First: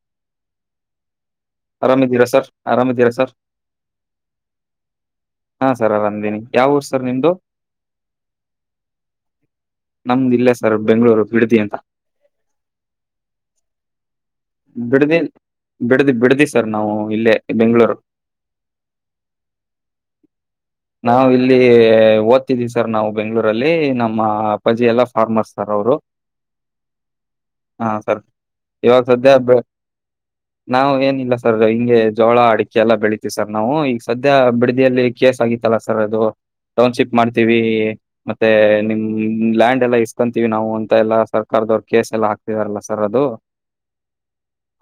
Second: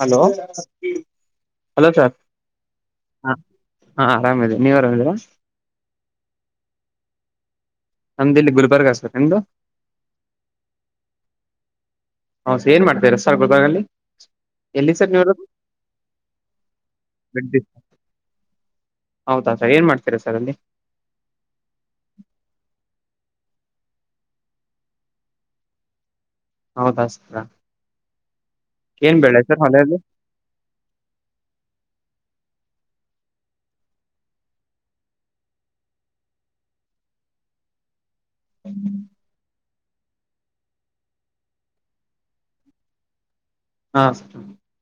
Hello ಆರಾಮ ಇದೀರಾ sir ಆರಾಮ್ದೀರಾ ಸರ್ ಹ ಹಾ ಆರಾಮದಿವಿ ನೀವ್ ಆರಾಮಿದೀರಾ ಹಾ ಸರ್ ಆರಾಮ ಇದೇನಿ ಯಾವ ಊರು ಸರ್ ನಿಮ್ಮದು ನಮ್ಮದು ಇಲ್ಲಿ ಗುಲ್ಬರ್ಗ ಸರ್ ನಿಮ್ಮದು ನಮ್ದು ಇಲ್ಲೇ ಸರ್ ಬೆಂಗ್ಗಳೂರು ಬಿಡದಿ ಅಂತ ಹೌದ ಸರ್ ಏನ್ ಮಾಡ್ತಾ ಇದೀರಿ ಸರ್ ಗುಲ್ಬರ್ಗದಲ್ಲಿ ಬಿಡದಿ ಸರ್ ನಾವ ಇಲ್ಲೇ ಇರೋದು ಬೆಂಗಳೂರು ಹೌದಾ ಸರ್ ಏನ್ ಮಾಡ್ತೀರಾ ಸರ್ ಅಲ್ಲಿ ನಾವು ಇಲ್ಲಿ ಓದ್ತಿದ್ವಿ ಸರ್ ನಾವು ಬೆಂಗ್ಳೂರಲ್ಲಿ ನಮ್ಮ ಅಪ್ಪಾಜಿ ಎಲ್ಲಾ ಫಾರ್ಮರ್ ಸರ್ ಅವರು ಹೌದಾ ಸರ್ ಹಾ ಸರ್ ಏನ್ ಬೆಳೆ ಸರ್ [unintelligible] ಹೊಲದಲ್ಲಿ ನಾವು ಏನಿಲ್ಲ ಸರ್ ಹಿಂಗೆ ಜೋಳ ಅಡಿಕೆ ಎಲ್ಲ ಬೆಳತೇವಿ ಸರ್ ನಾವು ಈಗ ಸದ್ಯ ಬಿಡಿದಿಯಲ್ಲಿ ಕೇಸ್ ಆಗಿತ್ತಲ್ಲ ಸರ್ ಅದು ಟೌನ್ಶಿಪ್ ಮಾಡ್ತೀವಿ. ಮತ್ತೆ ನಿಮ್ ಲ್ಯಾಂಡ್ ಎಲ್ಲಾ ಕಂತೀವಿ ನಾವು ಅಂತ ಎಲ್ಲ ಸರ್ಕಾರದವ್ರು ಕೇಸ್ ಎಲ್ಲ ಹಕ್ತಿದಾರಲ್ಲ ಸರ್ ಅದು ಹಾಂ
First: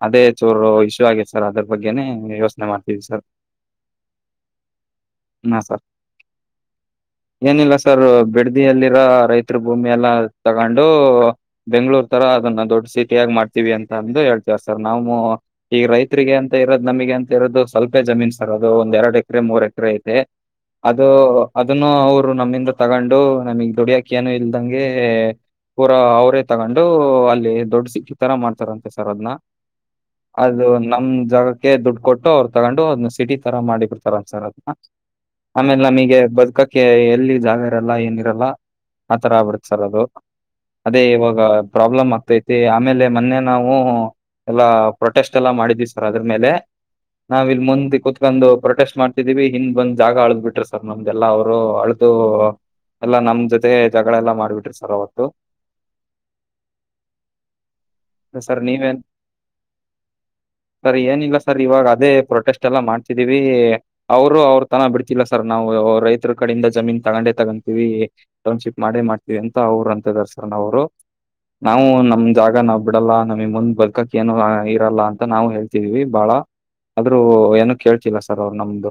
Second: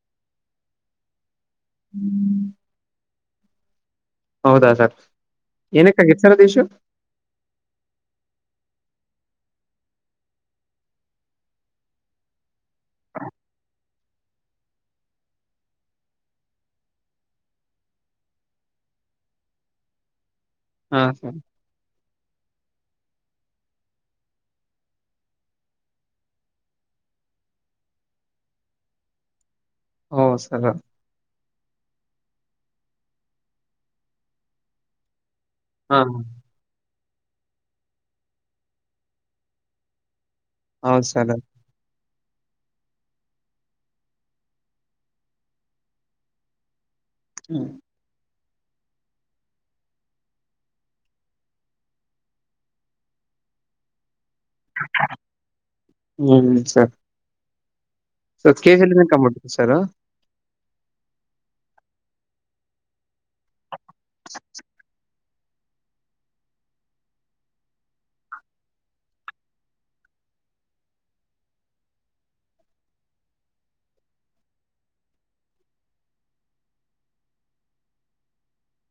ಅದೇ ಚೂರು ಇಶ್ಯೂ ಆಗೇದೆ ಸರ್ ಅದ್ರ ಬಗ್ಗೆನೆ ಯೋಚನೆ ಮಾಡ್ತೀವಿ ಸರ್. ಹೌದಾ ಸರ್ ಹಾ ಸರ್ ಏನಕ್ಕ ಆಗಿತ್ತು ಸರ್ ಅದು ಇಶ್ಯೂ ಏನಿಲ್ಲ ಸರ್ ಬಿಡದಿಯಲ್ಲಿರೋ ರೈತರು ಭೂಮಿ ಎಲ್ಲಾ ತಗೊಂಡು. ಬೆಂಗ್ಳೂರ್ ತರ ಅದನ್ನ ದೊಡ್ ಸಿಟಿಯಾಗ ಮಾಡ್ತೀವಿ ಅಂತ ಅಂದು ಹೇಳ್ತವ ಸರ್ ನಾವು ಈಗ ರೈತರಿಗೆ ಅಂತ ಇರೋದು ನಮಗೆ ಅಂತ ಇರೋದು ಸ್ವಲ್ಪೇ ಜಮೀನ್ ಸರ್ ಅದು ಒಂದ್ ಎರಡು ಎಕರೆ ಮೂರ್ ಎಕರೆ ಐತೆ ಹಾ ಸರ್ ಅದನ್ನು ಅವರು ನಮ್ಮಿಂದ ತಗೊಂಡು ನಮಗ್ ದುಡಿಯಕೆ ಏನು ಇಲ್ದಂಗೆ ಪೂರ ಅವರೇ ತಗೊಂಡು ಅಲ್ಲಿ ದೊಡ್ ಸಿಟಿ ತರ ಮಾಡ್ತಾರಂತೆ ಸರ್ ಅದನ್ನ ಓ ಸರ್ ಅದು ನಮ ಜಾಗ ಅವರಿಗೆ ದುಡ್ಡು ಕೊಟ್ಟು ಅವ್ರು ತಗೊಂಡು ಅದ್ನ್ನ ಸಿಟಿ ತರ ಮಾಡಿ ಬಿಡ್ತಾರ ಏನ್ ಸರ್ ಅದನ್ನ ಆಮೇಲೆ ಹಾ ನಮಗೆ ಬದುಕಕ ಎಲ್ಲಿ ಜಾಗ ಇರಲ್ಲ ಏನಿರಲ್ಲ ಆತರ ಆಗಿಬಿಡತ್ತ್ ಸರ್ ಅದು ಅದೇ ಹೌದು ಸರ್ ಇವಾಗ ಪ್ರಾಬ್ಲಮ್ ಆಗ್ತೈತಿ ಆಮೇಲೆ ಮೊನ್ನೆ ನಾವು ಎಲ್ಲ ಪ್ರೊಟೆಸ್ಟ್ ಎಲ್ಲ ಮಾಡಿದ್ವಿ ಸರ್ ಅದ್ರ ಮೇಲೆ ನಾವ್ ಇಲ್ ಮುಂದ ಕೊತು ಒಂದು ಪ್ರೊಟೆಸ್ಟ್ ಮಾಡ್ತಿದೀವಿ ಹಿಂದ್ ಬಂದ್ ಜಾಗ ಅಳ್ದ್ ಬಿಟ್ರ ಸರ್ ನಮ್ದೆಲ್ಲಾ ಅವ್ರು ಅಳದು ಎಲ್ಲಾ ನಮ್ ಜೊತೆ ಜಗಳೆಲ್ಲಾ ಮಾಡ್ಬಿಟ್ರಿ ಸರ್ ಅವತ್ತು ಹ್ಮ್ ಸರಿ. ಸ ಸರ್ ನೀವೇನ್ ಕೆಸಲ್ಲಿ ಕಮ್ಮ್ಬಿಟ್ಟತ್ತು ಸರ್ ಸರ್ ಏನಿಲ್ಲ ಸರ್ ಇವಾಗ ಅದೇ ಪ್ರೊಟೆಸ್ಟ್ ಎಲ್ಲ ಮಾಡ್ತಿದೀವಿ ಅವರು ಅವ್ರ ತನ ಬಿಡ್ತ ಇಲ್ಲ ಸರ್ ನಾವು ರೈತರ ಕಡೆಯಿಂದ ಜಮೀನ್ ತಗೊಂಡೆ ತಗೊಂತೀವಿ. ಟೌನ್ಶಿಪ್ ಮಾಡೇ ಮಾಡ್ತೀವಿ ಅಂತ ಅವರು ಅಂತ ದರ್ಸರನ ಅವರು ನಾವು ನಮ್ ಜಾಗ ನಾವ್ ಬಿಡಲ್ಲ ನಮಗ್ ಮುಂದ್ ಬರ್ಕಕ್ ಏನು ಇರಲ್ಲ ಅಂತ ನಾವು ಹೇಳ್ತಿದೀವಿ ಬಾಳ. ಆದ್ರೂ ಏನು ಕೇಳ್ತಿಲ್ಲ ಸರ್ ಅವ್ರು ನಮ್ದು.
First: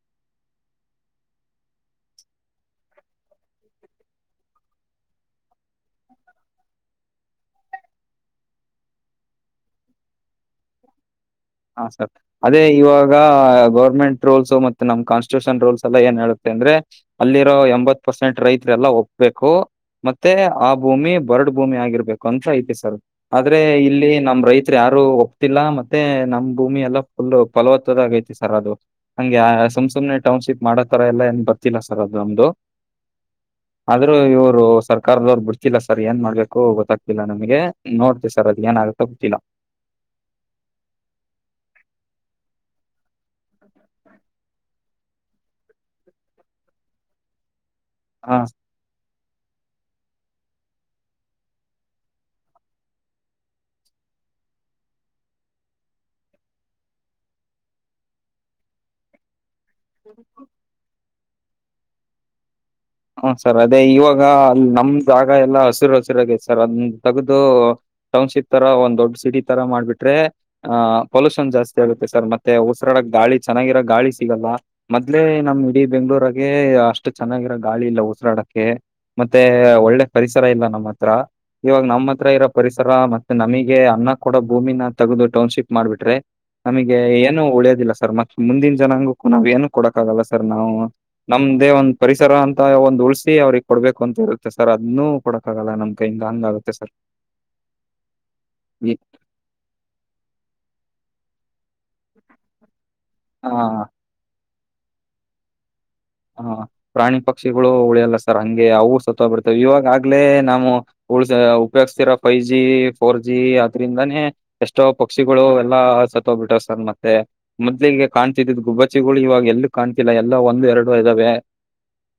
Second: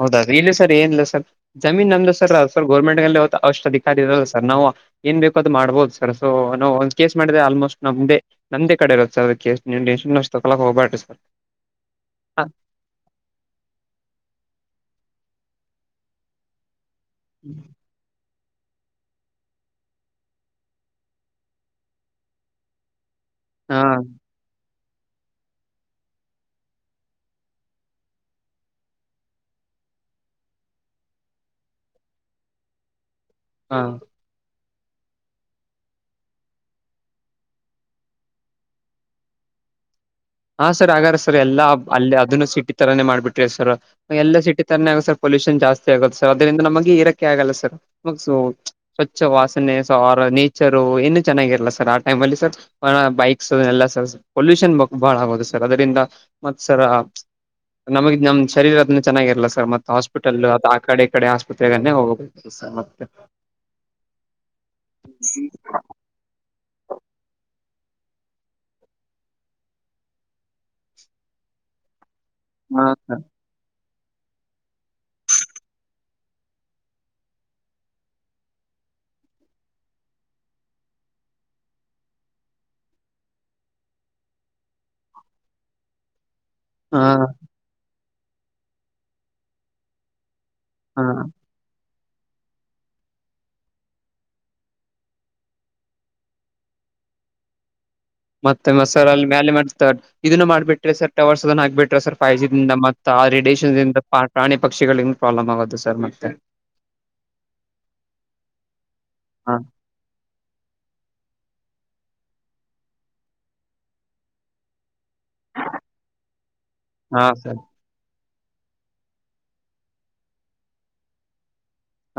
ಹೌದೌದು ಇಲ್ಲಿ ಸರ್ ಏನಿಲ್ಲ ಸರ್ ಜಮೀನ್ ನಮ್ದು ಸರ್ ಸರ್ ಗೋರ್ಮೆಂಟ್ಲ್ಲಿ ಅವಷ್ಟು ಅಧಿಕಾರಿ ಇರಲ್ಲ ಸರ್ ನಾವು. ಏನ್ ಬೇಕೋ ಅದು ಮಾಡ್ಬೋದು ಸರ್ ಸೊ ನಾವು ಒಂದ್ ಕೇಸ್ ಮಾಡಿದೆೆ ಆಲ್ಮೋಸ್ಟ್ ನಮ್ದೇ. ನಮ್ದ ಕಡೆ ಇರತ್ತೆ ಕೇಸ್ ಅದಕ್ಕೆ ಎಷ್ಟ ತೊಕಕ್ ಹೋಗಬಾರು ಸರ್ ಹಾ ಸರ್. ಹಾ ಅದೇ ಇವಾಗ ಗೌರ್ಮೆಂಟ್ ರೂಲ್ಸ್ ಮತ್ತೆ ನಮ್ ಕಾನ್ಸ್ಟಿಟ್ಯೂಷನ್ ರೂಲ್ಸ್ ಎಲ್ಲಾ ಏನ್ ಹೇಳುತ್ತೆ ಅಂದ್ರೆ. ಅಲ್ಲಿರೋ ಎಂಬತ್ ಪರ್ಸೆಂಟ್ ರೈತ ಎಲ್ಲ ಒಪ್ಬೇಕು. ಮತ್ತೆ ಆ ಭೂಮಿ ಬರ್ಡ್ ಭೂಮಿ ಆಗಿರ್ಬೇಕು ಅಂತ ಐತೆ ಸರ್. ಆದ್ರೆ ಹಾ ಇಲ್ಲಿ ನಮ ರೈತ್ ಯಾರು ಒಪ್ತಿಲ್ಲ ಮತ್ತೆ ನಮ್ ಭೂಮಿ ಎಲ್ಲ ಫುಲ್ ಫಲವತ್ತದಾಗ ಆಗೈತೆ ಸರ್ ಅದು. ಹಂಗೆ ಸು ಸುಮನೆ ಟೌನ್ಶಿಪ್ ಮಾಡೋತರ ಎಲ್ಲಾ ಏನ್ ಬರ್ತಿಲ್ಲಾ ಸರ್ ಅದು ನಮ್ದು. ಆದ್ರೂ ಇವರು ಸರ್ ಕರ್ದವ್ರು ಬಿಡ್ತಿಲ್ಲ ಸರ್ ಏನ್ ಮಾಡ್ಬೇಕು ಗೊತ್ತಾಗ್ತಿಲ್ಲ ನಮಗೆ ನೋಡ್ತಿ ಸರ್ ಅದ ಏನ ಆಗುತ್ತೋ ಗೊತ್ತಿಲ್ಲ. ಹಾ ಸರ್ ಹಾಗಗಾರ ಸರ್ ಎಲ್ಲಾ ಅಲ್ಲಿ ಅದನ್ನು ಸಿಟಿ ತರಾನೇ ಮಾಡ್ಬಿಟ್ರಿ ಸರ್ ಎಲ್ಲಾ ಸಿಟಿ ತರಾನೇ ಆಗ ಸರ್. ಪೋಲಿಷನ್ ಜಾಸ್ತಿ ಆಗುತ್ತೆ ಸರ್ ಅದರಿಂದ ನಮಗೆ ಇರಾಕ್ಕೆೆ ಆಗಲ್ಲ ಸರ್ ಸೋ ಹಾ ಸ್ವಚ್ಛ ವಾಸನೆ ಸ ನೇಚರು ಏನು ಚೆನ್ನಾಗಿರಲ್ಲ ಸರ್ ಆ ಟೈಮ್ಲ್ಲಿ ಸರ್. ಹ ಬೈಕ್ಸ್ ಎಲ್ಲಾ ಪೊಲ್ಯೂಷನ್ ಬ ಬಾಳ ಆಗೋದು ಸರ್ ಅದರಿಂದ ಮತ್ ಸರ ನಮಗೆ ನಮ ಶರೀರ ಅದನ್ನ ಚೆನ್ನಾಗಿರಲ್ಲ ಸರ್ ಮತ್ ಹಾಸ್ಪಿಟಲ್ ಅದು ಆ ಕಡೆ ಕಡೆ ಆಸ್ಪತ್ರೆಗೇ ಹೋಗ ಹ ಸರ್ ಅದೇ ಇವಾಗ ಅ ನಮ್ದಾಗ ಎಲ್ಲಾ ಹಸಿರು ಹಸಿರಾಗೇ ಸರ್ ಅದನ್ನು ತೆಗೆದು. ಟೌನ್ಶಿಪ್ ತರ ಒಂದ್ ದೊಡ್ ಸಿಟಿ ತರ ಮಾಡ್ಬಿಟ್ರೆ ಆಹ್ ಪೊಲ್ಯೂಷನ್ ಜಾಸ್ತಿ ಆಗುತ್ತೆ ಸರ್ ಮತ್ತೆ ಮತ್ತು ಹಾ ಉಸಿರಾಡ ಸರ್ ಗಾಳಿ. ಚೆನ್ನಾಗಿರೋ ಗಾಳಿ ಸಿಗಲ್ಲ ಮೊದ್ಲೇ ನಮ್ ಇಡೀ ಬೆಂಗ್ಳೂರಾಗ ಅಷ್ಟು ಚೆನ್ನಾಗಿರೋ. ಗಾಳಿ ಇಲ್ಲ ಉಸಿರಾಡಕ್ಕೆ ಮತ್ತೆ ಒಳ್ಳೆ ಪರಿಸರ ಇಲ್ಲ ನಮ್ಮ ಹತ್ರ. ಇವಾಗ ನಮ್ಮ್ ಹತ್ರ ಇರೋ ಪರಿಸರ ಮತ್ತೆ ನಮಗೆ ಅನ್ನ ಕೂಡ ಭೂಮಿನ ತಗದು ಟೌನ್ಶಿಪ್ ಮಾಡ್ಬಿಟ್ರೆ. ನಮಗೆ ಹಾ ಏನು ಉಳ್ಯೋದಿಲ್ಲ ಸರ್ ಮತ್ತ ಮುಂದಿನ ಜನಾಂಗೂ ನಾವ್ ಏನು ಕೊಡಕ್ಕಾಗಲ್ಲ ಸರ್ ನಾವು. ಹಾ ನಮ್ದೇ ಒಂದ್ ಪರಿಸರ ಅಂತ ಒಂದ್ ಉಳಸಿ ಅವ್ರಗ್ ಕೊಡ್ಬೇಕು ಅಂತ ಇರುತ್ತೆ ಸರ್ ಅದನ್ನು ಕೊಡಕಕ್ಕಾಗಲ್ಲ ನಮ್ ಕ ಹಿಂಗ ಹಂಗ ಆಗುತ್ತೆ ಸರ್. ಮತ್ತೆ ಈ ಮಸರ್ ಅಲ್ಲಿ ಮ್ಯಾಲಲೆ ಮಾಡ್ತ ಇದನ್ನು ಮಾಡ್ಬಿಟ್ರಿ ಸರ್ ಟವರ್ಸ್ ಅದನ್ನ ಹಾಬಿಟ್ರಿ ಸರ್ ಫೈ ಜಿ ದಿಂದ ಮತ್ತ ಆ ರೇಡಿಯೇಶನ್ ಇಂದ ಪ್ರಾಣಿ ಪಕ್ಷಿಗಳಿಗೊ ಪ್ರಾಬ್ಲಮ್ ಆಗೋದು ಸರ್ ಮತ್ತೆ. ಹ ಪ್ರಾಣಿ ಪಕ್ಷಿಗಳು ಉಳಿಯಲ್ಲ ಸರ್ ಹಂಗೆ ಅವರು ಸತ್ ಹಾ ಬರ್ತವೆ ಇವಾಗಗ್ಲೇ ನಾವು ಉ ಉಪಯೋಗ್ತಿರ ಫೈವ್ ಜಿ ಫೋರ್ ಜಿ ಅದ್ರಿಂದಾನೇ. ಎಷ್ಟೋ ಪಕ್ಷಿಗಳು ಎಲ್ಲಾ ಸತ್ತ್ಬಿಟ್ಟರು ಸರ್ ಮತ್ತೆ ಹಾ ಸರ್ ಮೊದ್ಲಿಗೆ. ಕಾಣ್ತಿದ್ದಿದ್ದ ಗುಬ್ಬಚ್ಚಿಗಳು ಇವಾಗ ಎಲ್ಲೂ ಕಾಣ್ತಿಲ್ಲ ಎಲ್ಲ ಒಂದು ಎರಡು ಇದ್ದಾವೆ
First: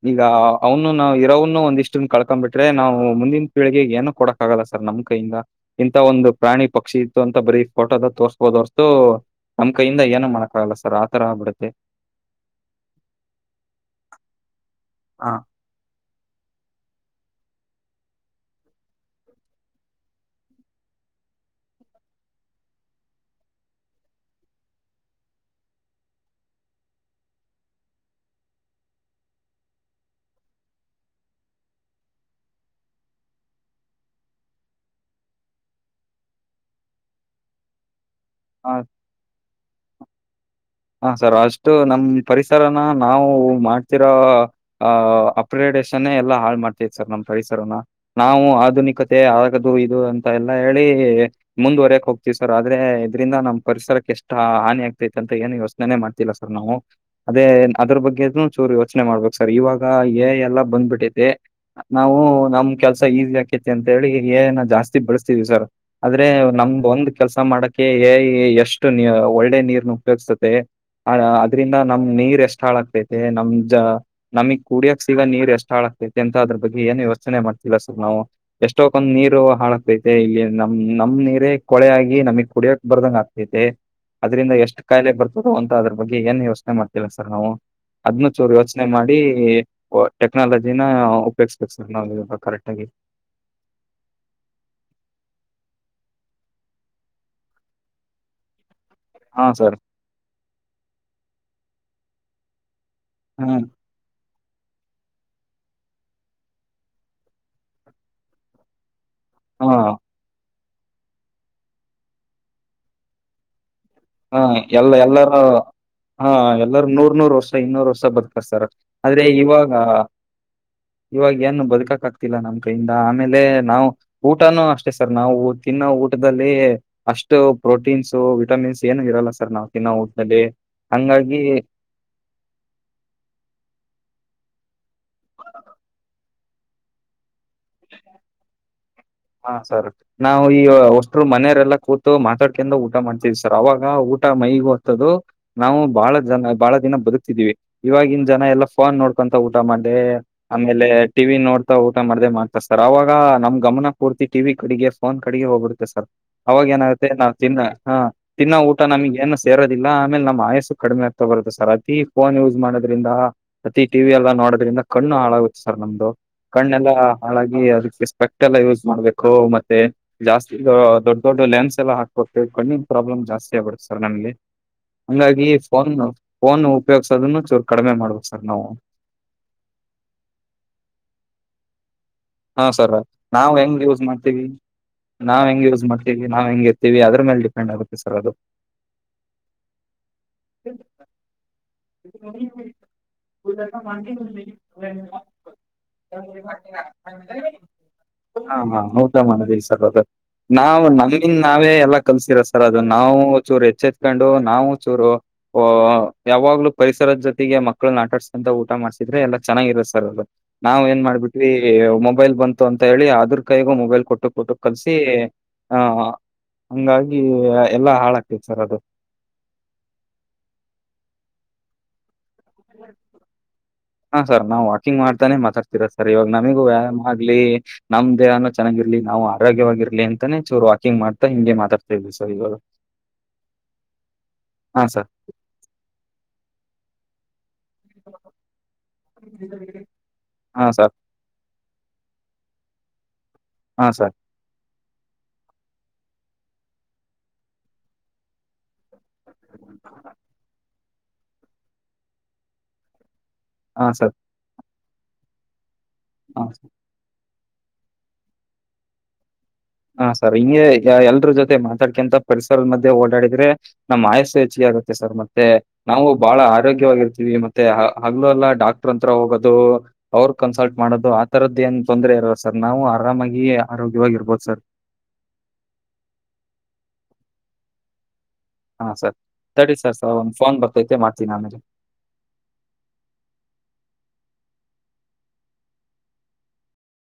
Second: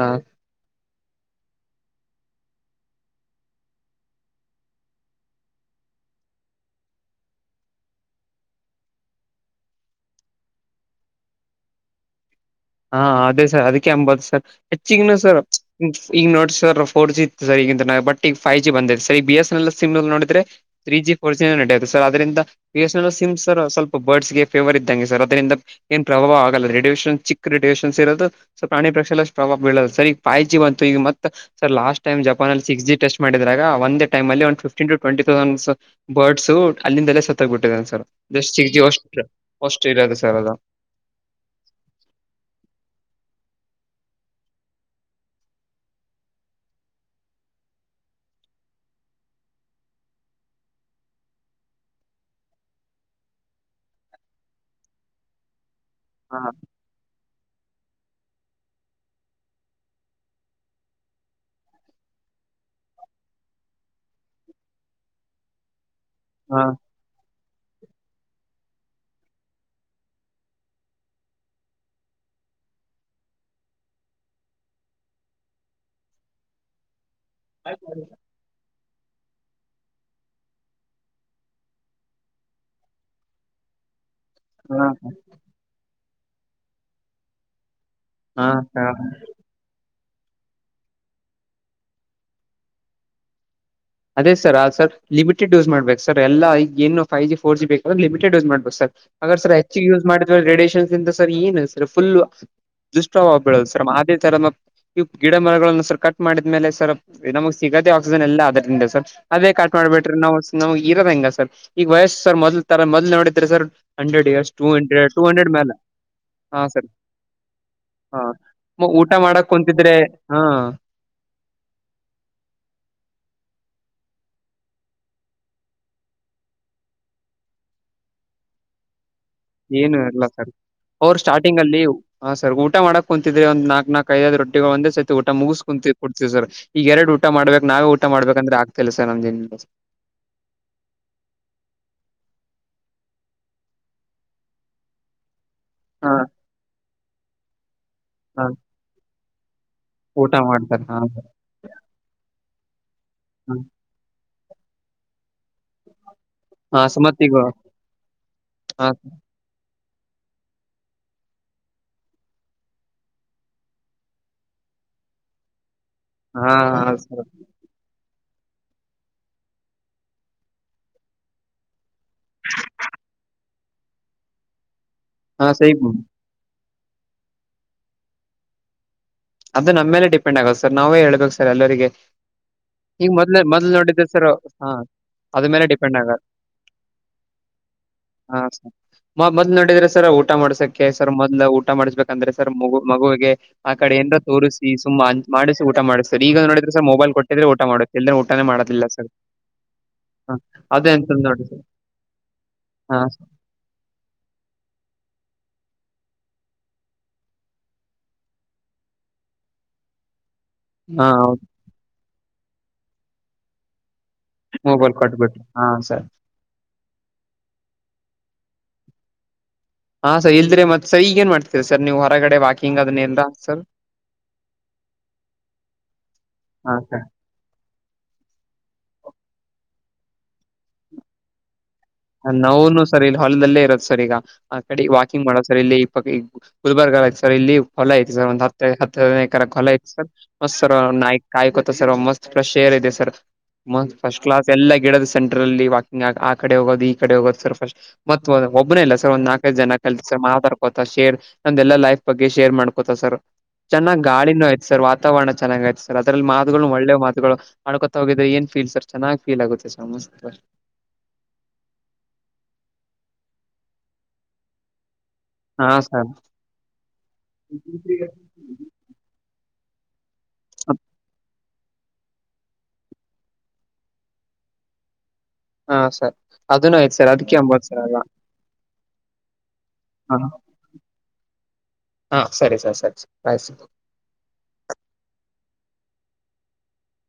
ಹಾ ಈಗ ಅವ್ನು ನಾವವು ಇರವ್ನು ಒಂದಿಷ್ಟನ್ ಕಳಕೊಂಡು ಬಿಟ್ರೆ ನಾವು ಮುಂದಿನ ಪೀಳಿಗೆಗೆ ಏನು ಕೊಡಕ್ ಆಗಲ್ಲ ಸ ನಮ್ ಕೈಯಿಂದ. ಇಂತ ಒಂದು ಪ್ರಾಣಿ ಪಕ್ಷಿ ಇತ್ತು ಅಂತ ಬರೀ ಫೋಟೋದ ತೋರ್ಸ್ಬೋದುರ್ತು ನಮ್ಮ್ ಕೈಯಿಂದ ಏನ ಮಾಡೋಕ ಆಗಲ್ಲ ಸರ್ ಆ ತರ ಬಿಡುತ್ತೆ. ಹಾ ಅದೇ ಸರ್ ಅದಕ್ಕೆ ಎಂಬತ್ ಸರ್ ಹೆಚ್ಚಿಗನು ಹಾ. ಸರ್. ಈಗ ನೋಡ್ ಸರ್ ಫೋರ್ ಜಿ ಇತ್ತು ಸರ್ ಈಗಿಂತ ಬಟ್ ಈಗ ಫೈವ್ ಜಿ ಬಂದೇ ಸರ್ ಈ B S N L sim ನೋಡುದ್ರೆ. ತ್ರೀ ಜಿ ಫೋರ್ ಜಿನ ನಡೆಯತು ಸರ್ ಅ್ರಂದ B S N L sim sir ಸ್ವಲ್ಪ ಬರ್ಡ್ಸ್ಗೆ ಫೇವರ್ ಇದ್ದಂಗೆ ಸರ್ ಅದರಿಂದ ಏನ್ ಪ್ರಭಾವ ಆಗಲ್ಲ ರೇಡೇಷನ್ ಚಿಕ್ ಕ್ರಿಟೇಷನ್ಸ್ ಇರೋದು ಸೊ ಪ್ರಾಣಿ ಪ್ರೇಕ್ಷೆ ಪ್ರಭಾವ ಬೀೋದು ಸರ್ ಈಗ ಫ್ ಜಿ ಬಂತು ಈಗ ಮತ್ತೆ ಸರ್ ಲಾಸ್ ಟೈಮ ಜಪನ್ಲ್ಲಿ ಸಿಕ್ಸ್ ಜಿ ಟೆಸ್ ಮಾಡಿದಾಗ ಆಂದ ಟೈಮ ಅ ಒ ಫ್ಟೀನ್ ಟ ಟ್ವೆಂಟಿ ತೌಸ ಬರ್ಡ್ಸ್ ಅಲ್ಲಿಂದಲ್ಲೇ ಸತ್ತ ಬಿಟ್ಟಿದಾನೆ ಸರ್ ಆ ಸಿಗಿ ಹಸ್ಟ್ರ ಇ ಅದು ಸರ್ ಅದು ಹ ಸರ್ ಅಷ್ಟು ನಮ್ ಪರಿಸರನ ನಾವು ಮಾಡ್ತಿರೋ ಆ ಅಪ್ಗ್ರೇಡೇಶನ್ ಎಲ್ಲಾ ಹಾಳ್ ಮಾಡ್ತೇ ಸರ್ ನಮ್ಮ್ ಪರಿಸರನ ನಾವು ಆಧುನಿಕತೆ ಆಗದು ಇದು ಅಂತ ಎಲ್ಲಾ ಹೇಳಿ ಮುಂದುವರೆಕ್ ಹೋಗ್ತಿವಿ ಸರ್ ಆದ್ರೆ ಇದ್ರಿಂದ ನಮ್ ಪರಿಸರಕ್ಕೆ ಎಷ್ಟ ಹಾನಿ ಆಗ್ತೈತ್ಂತ ಏನು ಯೋಚನೆನೆ ಮಾಡ್ತಿಲ್ಲ ಹಾ ಸರ್ ನಾವು ಅದೇ ಅದ್ರ ಬಗ್ಗೆನು ಚೂರು ಯೋಚನೆ ಮಾಡ್ಬೇಕಕ್ ಸರ್ ಇವಾಗ ಏ ಎಲ್ಲಾ ಬಂದ್ಬಿಟ್ಟೈತಿ ನಾವು ನಮ್ ಕೆಲ್ಸ ಈಸಿ ಆಕೇತಿ ಅಂತೇಳಿ ಏನ ಜಾಸ್ತಿ ಬಳಸ್ತೀವಿ ಸರ್ ಆದ್ರೆ ಹಾ ನಮ್ದ ಒಂದ್ ಕೆಲ್ಸ ಮಾಡಕ ಎ ಐ ಎಷ್ಟು ಒಳ್ಳೆ ನೀರ್ನು [unintelligible] ಅ ಅದ್ರಿಂದ ನಮ್ ನೀರ್ ಎಷ್ಟ ಹಾಳಾಗ್ತೈತೆ ನಮ್ ಜ ನಮಿಗ್ ಕುಡಿಯಕ್ ಸಿಗಾ ನೀರ್ ಎಷ್ಟ ಹಾಳಾಗಗ್ತೈತಿ ಅಂತ ಅದ್ರ ಬಗ್ಗೆ ಏನ್ ಯೋಚನೆ ಮಾಡ್ತಿಲ್ಲಾ ಸರ್ ನಾವು ಎಷ್ಟೋ ಬಂದ್ ನೀರು ಹಾಳಾಗಕ್ತೈತೆ ಇಲ್ಲಿ ನಮ್ ನಮ್ ನೀರೇ ಕೊಳೆ ಆಗಿ ನಮಗ್ ಕುಡಿಯಕ್ ಬರ್ದಂಗ ಆಗ್ತೈತೆ ಅದ್ರಿಂದ ಎಷ್ಟು ಹಾ ಅಂತ ಅದ್ರ ಬಗ್ಗೆ ಏನ್ ಯೋಚನೆ ಮಾಡ್ತಿಲ್ಲ ಸರ್ ನಾವು ಹದ್ನ ಹಾ ಚೂರು ಯೋಚನೆ ಸರ್, ಮಾಡಿ ಟೆಕ್ನಾಲಜಿನ ಉಪಯೋಗ್ಬೇಕು ಸರ್ ನಾವು ಇವಾಗ ಕರೆಕ್ಟ್ ಆಗಾಗಿ ಅದೇ ಸರ್ ಅ ಸರ್ ಲಿಮಿಟೆಡ್ ಯೂಸ್ ಮಾಡ್ಬೇಕ ಸರ್ ಎಲ್ಲಾ ಏನು ಫೈ ಜಿ ಫೋರ್ ಜಿ ಬೇಕಾದ್ರೆ ಲಿಮಿಟೆಡ್ ಯೂಸ್ ಮಾಡ್ಬೇಕು ಸರ್ ಹಾಗ್ರ ಸರ್ ಹೆಚ್ಚಿಗೆ ಯೂಸ್ ಮಾಡಿದ ರೇಡಿಯೇಷನ್ ಸರ್ ಏನು ಸರ್ ಫುಲ್ ದುಷ್ಟವ ಹ್ಮ ಬೆಳೋದು ಸರ್ ಮಾತೇ ತರ ಇ ಗಿಡ ಮರಗಳನ್ನು ಸರ್ ಕಟ್ ಮಾಡಿದ್ಮೇಲೆ ಸರ್ ನಮಗೆ ಸಿಗದೇ ಆಕ್ಸಿಜನ್ ಎಲ್ಲಾ ಅದರಿಂದ ಸರ್ ಅದೇ ಹಾ ಕಟ್ ಮಾಡ್ಬ ಬಿಟ್ರ ನಾವ ನಮಗ್ ಇರದ ಹಂಗ ಸರ್ ಈಗ ವಯಸ್ಸ ಸರ್ ಮೊದಲ್ ತರ ಮೊದ್ ನೋಡಿದ್ರರಿ ಸರ್ ಹಂಡ್ರೆಡ್ ಹಾ ಇಯರ್ಸ್ ಟೂ ಎಲ್ಲ ಹಂಡ್ರೆಡ್ ಟೂ ಎಲ್ಲಾರೂ ಹಂಡ್ರೆಡ್ ಮೇಲೆ ಹಾ ಎಲ್ಲರೂ ನೂರ್ ನೂರ್ ವರ್ಷ ಇನ್ನೂರು ವರ್ಷ ಹಾ ಬದುಕರ್ತರ್ ಊಟ ಆದ್ರೆ ಮಾಡಕ್ ಇವಾಗ ಕುಂತಿದ್ರೆ ಹಾ ಇವಾಗ ಏನು ಬದುಕಕ್ ಆಗ್ತಿಲ್ಲಾ ನಮ್ ಕೈಯಿಂದ ಆಮೇಲೆ ನಾವು ಊಟನೂ ಅಷ್ಟೆ ಸರ್ ನಾವು ತಿನ್ನೋ ಊಟದಲ್ಲಿ ಅಷ್ಟು ಪ್ರೋಟೀನ್ಸ ವಿಟಮಿನ್ಸ್ ಏನು ಇರಲ್ಲ ಸರ್ ನಾವು ತಿನ್ನೋ ಏನು ಇರಲ್ಲ ಊಟದಲ್ಲಿ ಸರ್ ಅವರು ಹಂಗಾಗಿ ಸ್ಟಾರ್ಟಿಂಗ್ ಅಲ್ಲಿ ಹಾ ಸರಿ ಊಟ ಮಾಡಕ್ ಕುಂತಿದ್ರೆಂದ ನಾಕ್ ನಾಕಕ್ ಐದದು ರೊಟ್ಟಿ ಒಂದ ಸಹತಿ ಊಟ ಮುಗಿಸಸ್ ಕುಂತ ಸರ್ ಈಗ ಎರಡು ಊಟ ಮಾಡ್ಬೇಕು ನಾವೇ ಊಟ ಮಾಡ್ಬೇಕಂದ್ರೆ ಆಗ್ತ ಇಲ್ಲ ಸರ್ ಹಾ ನಮ್ಮಿಂದ ಸರ್ ನಾವು ಈ ಅಷ್ಟ ಮನೆಯರೆಲ್ಲಾ ಕೂತು ಮಾತಾಡ್ಕಂಡ ಊಟ ಮಾಡ್ತಿದವಿ ಸರ್ ಅವಾಗ ಊಟ ಮೈಗ ಹೊತದು ನಾವು ಹಾ ಬಹಳ ಜನ ಬಹಳ ದಿನ ಬದುಕ್ತಿದೀವಿ ಇವಾಗಿನ ಜನ ಹಾ ಎಲ್ಲ ಫೋನ್ ನೋಡ್ಕೊಂತಾ ಊಟ ಮಾಡ್ದೆ ಊಟ ಮಾಡ್ತಾರ ಆಮೇಲೆ ಹಾ ಟಿವಿ ನೋಡ್ತಾ ಊಟ ಮಾಡ್ದೆ ಸರ್ ಅವಾಗ ನಮ್ ಗಮನ ಪೂರ್ತಿ ಟಿ ವಿ ಕಡೆಗೆ ಫೋನ್ ಕಡೆಗೆ ಹೋಗ್ಬಿಡುತ್ತೆ ಸರ್ ಅವಾಗ ಹಾ ಏನಾಗುತ್ತೆ ನಾವ ಸುಮತಿಗ ತಿನ್ನ ಹ ತಿನ್ನೋ ಊಟ ಹಾ ನಮಗ್ ಏನ್ ಸೇರೋದಿಲ್ಲ ಆಮೇಲೆ ನಮ್ಮ್ ಆಯಸ್ಸು ಕಡಿಮೆ ಆಗ್ತಾ ಬರುತ್ತೆ ಸರ್ ಅತಿ ಫೋನ್ ಯೂಸ್ ಮಾಡೋದ್ರಿಂದ ಪ್ರತಿ ಟಿವಿ ಎಲ್ಲ ನೋಡೋದ್ರಿಂದ ಕಣ್ಣು ಹಾಳಾಗುತ್ತೆ ಸರ್ ನಮ್ದು ಹಾ ಕಣ್ಣೆಲ್ಲ ಹಾ ಸರ್ ಅದಕ್ಕೆ ಸ್ಪೆಕ್ಟ್ ಎಲ್ಲ ಯೂಸ್ ಮಾಡ್ಬೇಕು ಮತ್ತೆ ಜಾಸ್ತಿ ದೊಡ್ಡ ದೊಡ್ ಲೆನ್ಸ್ ಎಲ್ಲ ಹಾಕ್ ಕಣ್ಣಿನ ಪ್ರಾಬ್ಲಮ್ ಜಾಸ್ತಿ ಆಗ್ಬಿಡು ಸರ್ ನಮಲ್ಲಿ ಹಾ ಹಂಗಾಗಿ ಸ ಫೋನ್ ಫೋನ್ ಉಪಯೋಗ್ಸೋದನ್ನು ಚರು ಕಡಿಮೆ ಮಾಡ್ಬೇಕು ಸರ್ ನಾವು ಅದು ನಮ್ಮ ಮೇಲೆ ಡಿಪೆಂಡ್ ಆಗುತ್ತೆ ಸರ್ ನಾವೇಳ್ಬೇಕು ಸರ್ ಎಲ್ಲರಿಗೆ ಹಾ ಸರ್ ಈಗ ಮೊದ್ಲ ನಾವ್ ಮೊದ್ಲ್ ಹೆಂಗ್ ಯೂಸ್ ನೋಡಿದ ಸರ್ ಮಾಡ್ತೀವಿ ಹಾ ಅದ ನಾವ್ ಹೆಂಗ ಮೇಲೆ ಯೂಸ್ ಡಿಪೆಂಡ್ ಆಗಲ್ಲ ಮಾಡ್ತೀವಿ ನಾವ್ ಹೆಂಗ ಇರ್ತೀವಿ ಅದ್ರ ಮೇಲೆ ಡಿಪೆಂಡ್ ಆಗುತ್ತೆ ಸರ್ ಅದು ಹಾ ಸರ್ ಮ ಮೊದ್ಲ ನೋಡಿದ್ರೆ ಸರ್ ಊಟ ಮಾಡ್ಸಕ್ಕೆ ಸರ್ ಮೊದ್ಲ ಊಟ ಮಾಡಿಸಸ್ಬೇಕಂದ್ರೆ ಸರ್ ಮಗು ಮಗುವಿಗೆ ಆ ಕಡೆ ಏನ್ ತೋರಿಸಿ ಸುಮ್ಮಾ ಮಾಡಿಸಿ ಊಟ ಮಾಡಸ್ತಿದ್ರ ಈಗ ನೋಡಿದ್ರೆ ಸರ್ ಮೊಬೈಲ್ ಕೊಟ್ಟಿದ್ರೆ ಊಟ ಮಾಡುತ್ತೆ ಇಲ್ದಿದಿದ್ರ ಊಟಾನೇ ಹಾ ಹಾ ಮಾಡೋದಿಲ್ಲ ಸರ್. ಹೌದಾ ಮಾನವಿ ಸರ್ ಅದು ಹ ನಾವು ಅದೇ ಅನ್ಸದ್ ನಮ್ಮಿಂದ್ ನೋಡ್ರಿ ಸರ್ ನಾವೇ ಎಲ್ಲಾ ಕಲ್ಸಿರೊದ್ ಸರ್ ಅದು ಹಾ ನಾವು ಸರ್. ಚೂರು ಹೆಚ್ಚ ಕೊಂಡು ನಾವು ಚೂರು. ಓ ಒ ಯಾವಾಗ್ಲೂ ಪರಿಸರದ್ ಜೊತೆಗೆ ಮಕ್ಕಳ್ನ ಆಟಾಡ್ಸಕಂತ ಊಟ ಮಾಡ್ಸಿದ್ರೆ ಎಲ್ಲಾ ಚೆನ್ನಾಗಿರುತ್ತೆ ಸರ್ ಅದು. ನಾವ್ ಏನ್ ಹಾ ಹೌದು, ಮಾಡ್ಬಿಟ್ವಿ ಮೊಬೈಲ್ ಬಂತು ಅಂತ ಹೇಳಿ ಅದ್ರ ಕೈಗೂ ಮೊಬೈಲ್ ಕೊಟ್ಟು ಕೊಟ್ಟು ಮೊಬೈಲ್ ಕಲಸಿ ಕೊಟ್ಬಿಟ್ಟು ಹಾ ಆಹ ಸರ್ ಹಂಗಾಗಿ ಎಲ್ಲಾ ಹಾಳಾಗ್ತೈತ್ ಸರ್ ಅದು. ಹಾಂ ಸರ್ ಇಲ್ದ್ರೆ ಮತ್ ಸರ್ ಈಗೇನ್ ಮಾಡ್ತೀರಿ ಸರ್ ನೀವು ಹೊರಗಡೆ ವಾಕಿಂಗ್ ಅದ್ನೆಲ್ಲ ಸರ್. ಹಾಂ ಸರ್ ನಾವು ವಾಕಿಂಗ್ ಮಾಡ್ತಾನೆ ಮಾತಾಡ್ತಿರದ್ ಸರ್ ಇವಾಗ ನಮ್ಗು ಹಾ ಸರ್ ವ್ಯಾಯಾಮ ಲಿ ನಮ್ ದೇಹಾನು ಚೆನ್ನಾಗಿರ್ಲಿ ನಾವು ಆರೋಗ್ಯವಾಗಿರ್ಲಿ ಅಂತಾನೆ ಚೂರು ವಾಕಿಂಗ್ ಮಾಡ್ತಾ ಹಿಂಗೆ ಮಾತಾಡ್ತ್ ನೋವುನು ಸರ್ ಇಲ್ಲಿ ಹೊಲ್ದಲ್ಲೇ ಇರದ್ ಸರ್ ಈಗ ಆ ಕಡೆ ಹಾ ಸರ್ ವಾಕಿಂಗ್ ಮಾಡೋದು ಸರ್ ಇಲ್ಲಿ ಇ ಪ ಗುಲ್ಬರ್ಗ ಐತೆ ಸರ್ ಇಲ್ಲಿ ಹೊಲ ಐತೆ ಸರ್ ಒಂದ ಹತ್ ಹತ್ತು ಹನೈಕರ ಹೊಲ ಐತೆ ಸರ್ ಮತ್ ಸರ್ ನಾಯಕ ಕಾಯ್ಕೊತ ಸರ್ ಮಸ್ತ್ ಫ್ರೆಶ್ ಏರ್ ಇದೆ ಸರ್ ಹಾ ಮತ್ ಸರ್ ಫಷ್ ಕ್ಲಾಸ್ ಎಲ್ಲಾ ಗಿಡದ ಸೆಂಟರಲ್ಲಿ ವಾಕಿಂಗ್ ಆ ಕಡೆ ಹೋಗೋದು ಈ ಕಡೆ ಹೋದು ಸರ್ಫಸ್ಟ್ ಮತ್ ಒಬ್ಬನೇ ಅಲ್ಲ ಸರ್ ಒಂದ್ ನಾಲ್ಕೈದು ಜನ ಕಲ್ರ್ ಮಾತಾಡ್ಕೊತಾ ಶೇರ್. ನಮ್ದೆಲ್ಲಾ ಲೈಫ್ ಬಗ್ಗೆ ಶೇರ್ ಮಾಡ್ಕೊತಾ ಸರ್. ಹಾ ಚೆನ್ನಾಗಿ ಸರ್ ಗಾಳಿನೂ ಐತಿ ಸರ್ ವಾತಾವರಣ ಚೆನ್ನಾಗ ಆಯ್ತ್ ಸರ್ ಅದ್ರಲ್ಲಿ ಹ ಮಾತುಗಳುನು ಒಳ್ಳೆ ಮಾತುಗಳು. ಆಡ್ಕೋತ ಹೋಗಿದೆ ಏನ್ ಫೀಲ್ ಸರ್ ಚೆನ್ನಾಗ್ ಫೀಲ್ ಆಗುತ್ತೆ ಸರ್. ಹಾಂ ಮಸ್ತ್ ಸರ್ ಇಂಗೆ. ಎಲ್ರೂ ಜೊತೆ ಮಾತಾಡ್ಕ್ಯಂತ ಪರಿಸರದ ಮಧ್ಯೆ ಓಡಾಡಿದ್ರೆ ನಮ್ ಆಯಸ್ಸು ಹೆಚ್ಚಿಗೆ ಆಗುತ್ತೆ ಸರ್ ಮತ್ತ್ ತ್ತೆ ಹಾ ನಾವು ಸರ್ ಬಹಳ ಆರೋಗ್ಯವಾಗಿರ್ತೀವಿ ಮತ್ತೆ ಹಗ್ಲು ಎಲ್ಲ ಡಾಕ್ಟರ್ ಹತ್ರ ಹೋಗೋದು. ಅವ್ರು ಕನ್ಸಲ್ಟ್ ಮಾಡೋದು ಆ ತರದ್ದ್ ಏನ್ ತೊಂದರೆೆ ಇರಲ್ಲ ಸರ್ ನಾವು ಆರಾಮಾಗಿ ಆರೋಗ್ಯವಾಗಿರ್ಬೋದು ಸರ್. ಹಾಂ ಸರ್ ಅದನ್ನು ಆಯ್ತ ಸರ್ ಅದಕ್ಕೆ ಎಂಬತ್ ಸರ್ ಅಲ್ಲ. ಹಾಂ ಸರ್ ತಡ್ರಿ ಸರ್ ಸರ್ ಒಂದು ಫೋನ್ ಬರ್ತೈತೆ ಮಾಡ್ತೀನಿ ಆಮೇಲೆ. ಹಾಂ ಸರಿ ಸರ್ ಸರಿ ಸರ್ ಬಾಯ್ ಸರ್.